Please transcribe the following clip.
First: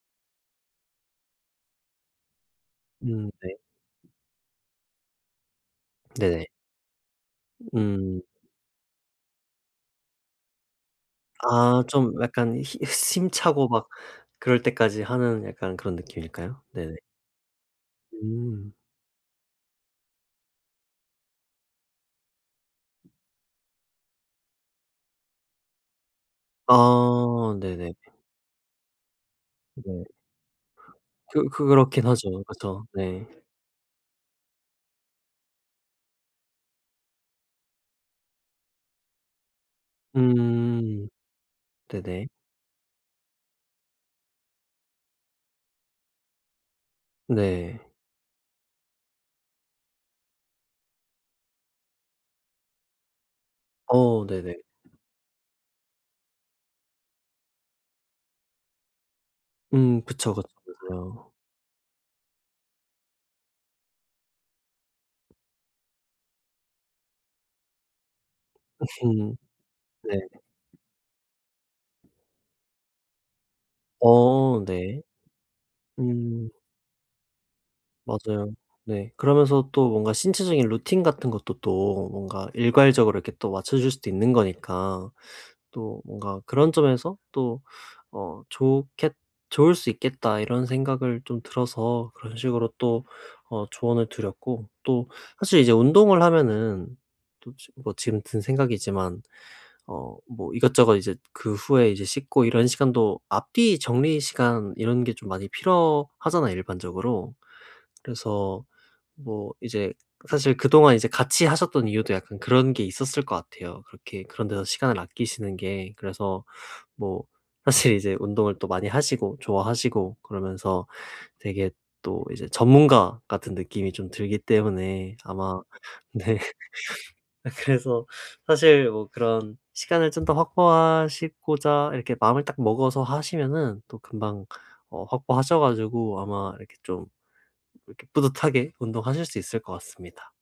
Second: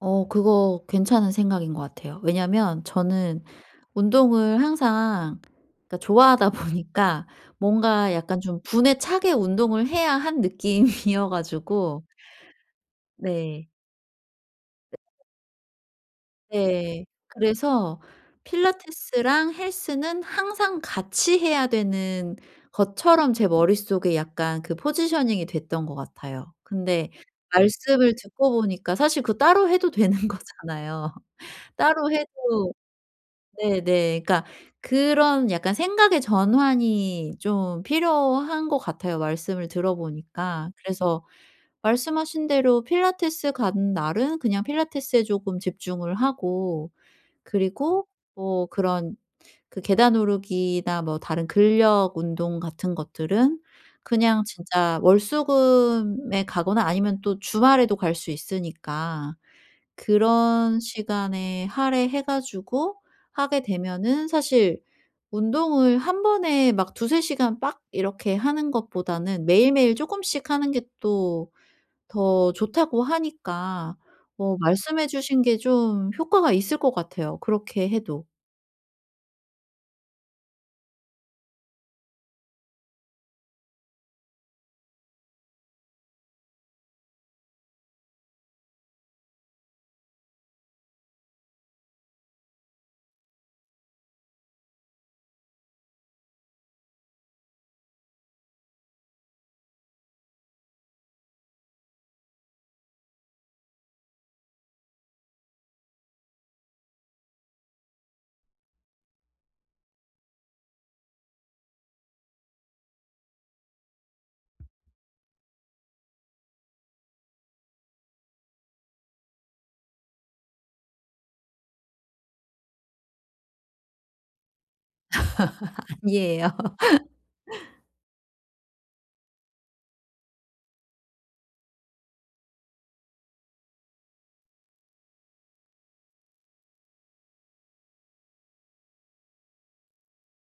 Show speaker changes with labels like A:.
A: 어 그거 괜찮은 생각인 것 같아요. 왜냐면
B: 음
A: 저는
B: 네.
A: 운동을 항상 그러니까
B: 네네.
A: 좋아하다 보니까 뭔가
B: 음.
A: 약간 좀 분에 차게 운동을 해야 한 느낌이어
B: 아
A: 가지고
B: 좀 약간 히 숨차고
A: 네.
B: 막 그럴 때까지
A: [unintelligible]
B: 하는 약간 그런 느낌일까요? 네네.
A: 네. 그래서
B: 음.
A: 필라테스랑 헬스는 항상 같이 해야 되는 것처럼 제 머릿속에 약간 그 포지셔닝이 됐던 것 같아요. 근데
B: 아 네네.
A: 말씀을 듣고 보니까 사실 그 따로 해도
B: 네.
A: 되는 거잖아요.
B: 그 그렇긴
A: 따로
B: 하죠.
A: 해도
B: 그쵸. 네.
A: 네네 그러니까 그런 약간 생각의 전환이 좀 필요한 것 같아요 말씀을 들어보니까.
B: 음.
A: 그래서
B: 네네.
A: 말씀하신 대로 필라테스 가는 날은 그냥 필라테스에 쪼금 집중을 하고
B: 네.
A: 그리고 뭐 그런 그 계단 오르기나 뭐 다른 근력 운동 같은 것들은
B: 어
A: 그냥
B: 네네.
A: 진짜 월수금에 가거나 아니면 또 주말에도 갈 수 있으니까
B: 음. 그쵸, 그쵸,
A: 그런
B: 그죠.
A: 시간에 할애해 가지고 하게 되면은 사실 운동을 1 번에 막 2-3 시간 빡 이렇게 하는
B: 음.
A: 것보다는 매일매일
B: 네.
A: 쪼금씩 하는 게 또 더 좋다고 하니까 어
B: 어 네.
A: 말씀해 주신 게 좀
B: 음.
A: 효과가 있을 것 같아요 그렇게 해도.
B: 맞아요. 네. 그러면서 또 뭔가 신체적인 루틴 같은 것도 또 뭔가 일괄적으로 이렇게 또 맞춰질 수도 있는 거니까 또 뭔가 그런 점에서 또 어 좋겠 좋을 수 있겠다 이런 생각을 좀 들어서 그런 식으로 또 어 조언을 드렸고 또 사실 이제 운동을 하면은 또 지 뭐 지금 든 생각이지만 어 뭐 이것저것 이제 그 후에 이제 씻고 이런 시간도 앞뒤 정리 시간 이런 게 좀 많이 필요하잖아요. 일반적으로. 그래서 뭐 이제 사실 그동안 이제 같이 하셨던 이유도 약간 그런 게 있었을 것 같아요. 그렇게 그런 데서 시간을 아끼시는 게. 그래서 뭐 사실 이제 운동을 또 많이 하시고 좋아하시고 그러면서 되게 또 이제 전문가 같은 느낌이 좀 들기 때문에 아마 네.
A: 아니에요.
B: 아 그래서 사실 뭐 그런 시간을 좀 더 확보하시고자 이렇게 마음을 딱 먹어서 하시면은 또 금방 어 확보하셔 가지고 아마 이렇게 좀 이렇게 뿌듯하게 운동하실 수 있을 것 같습니다.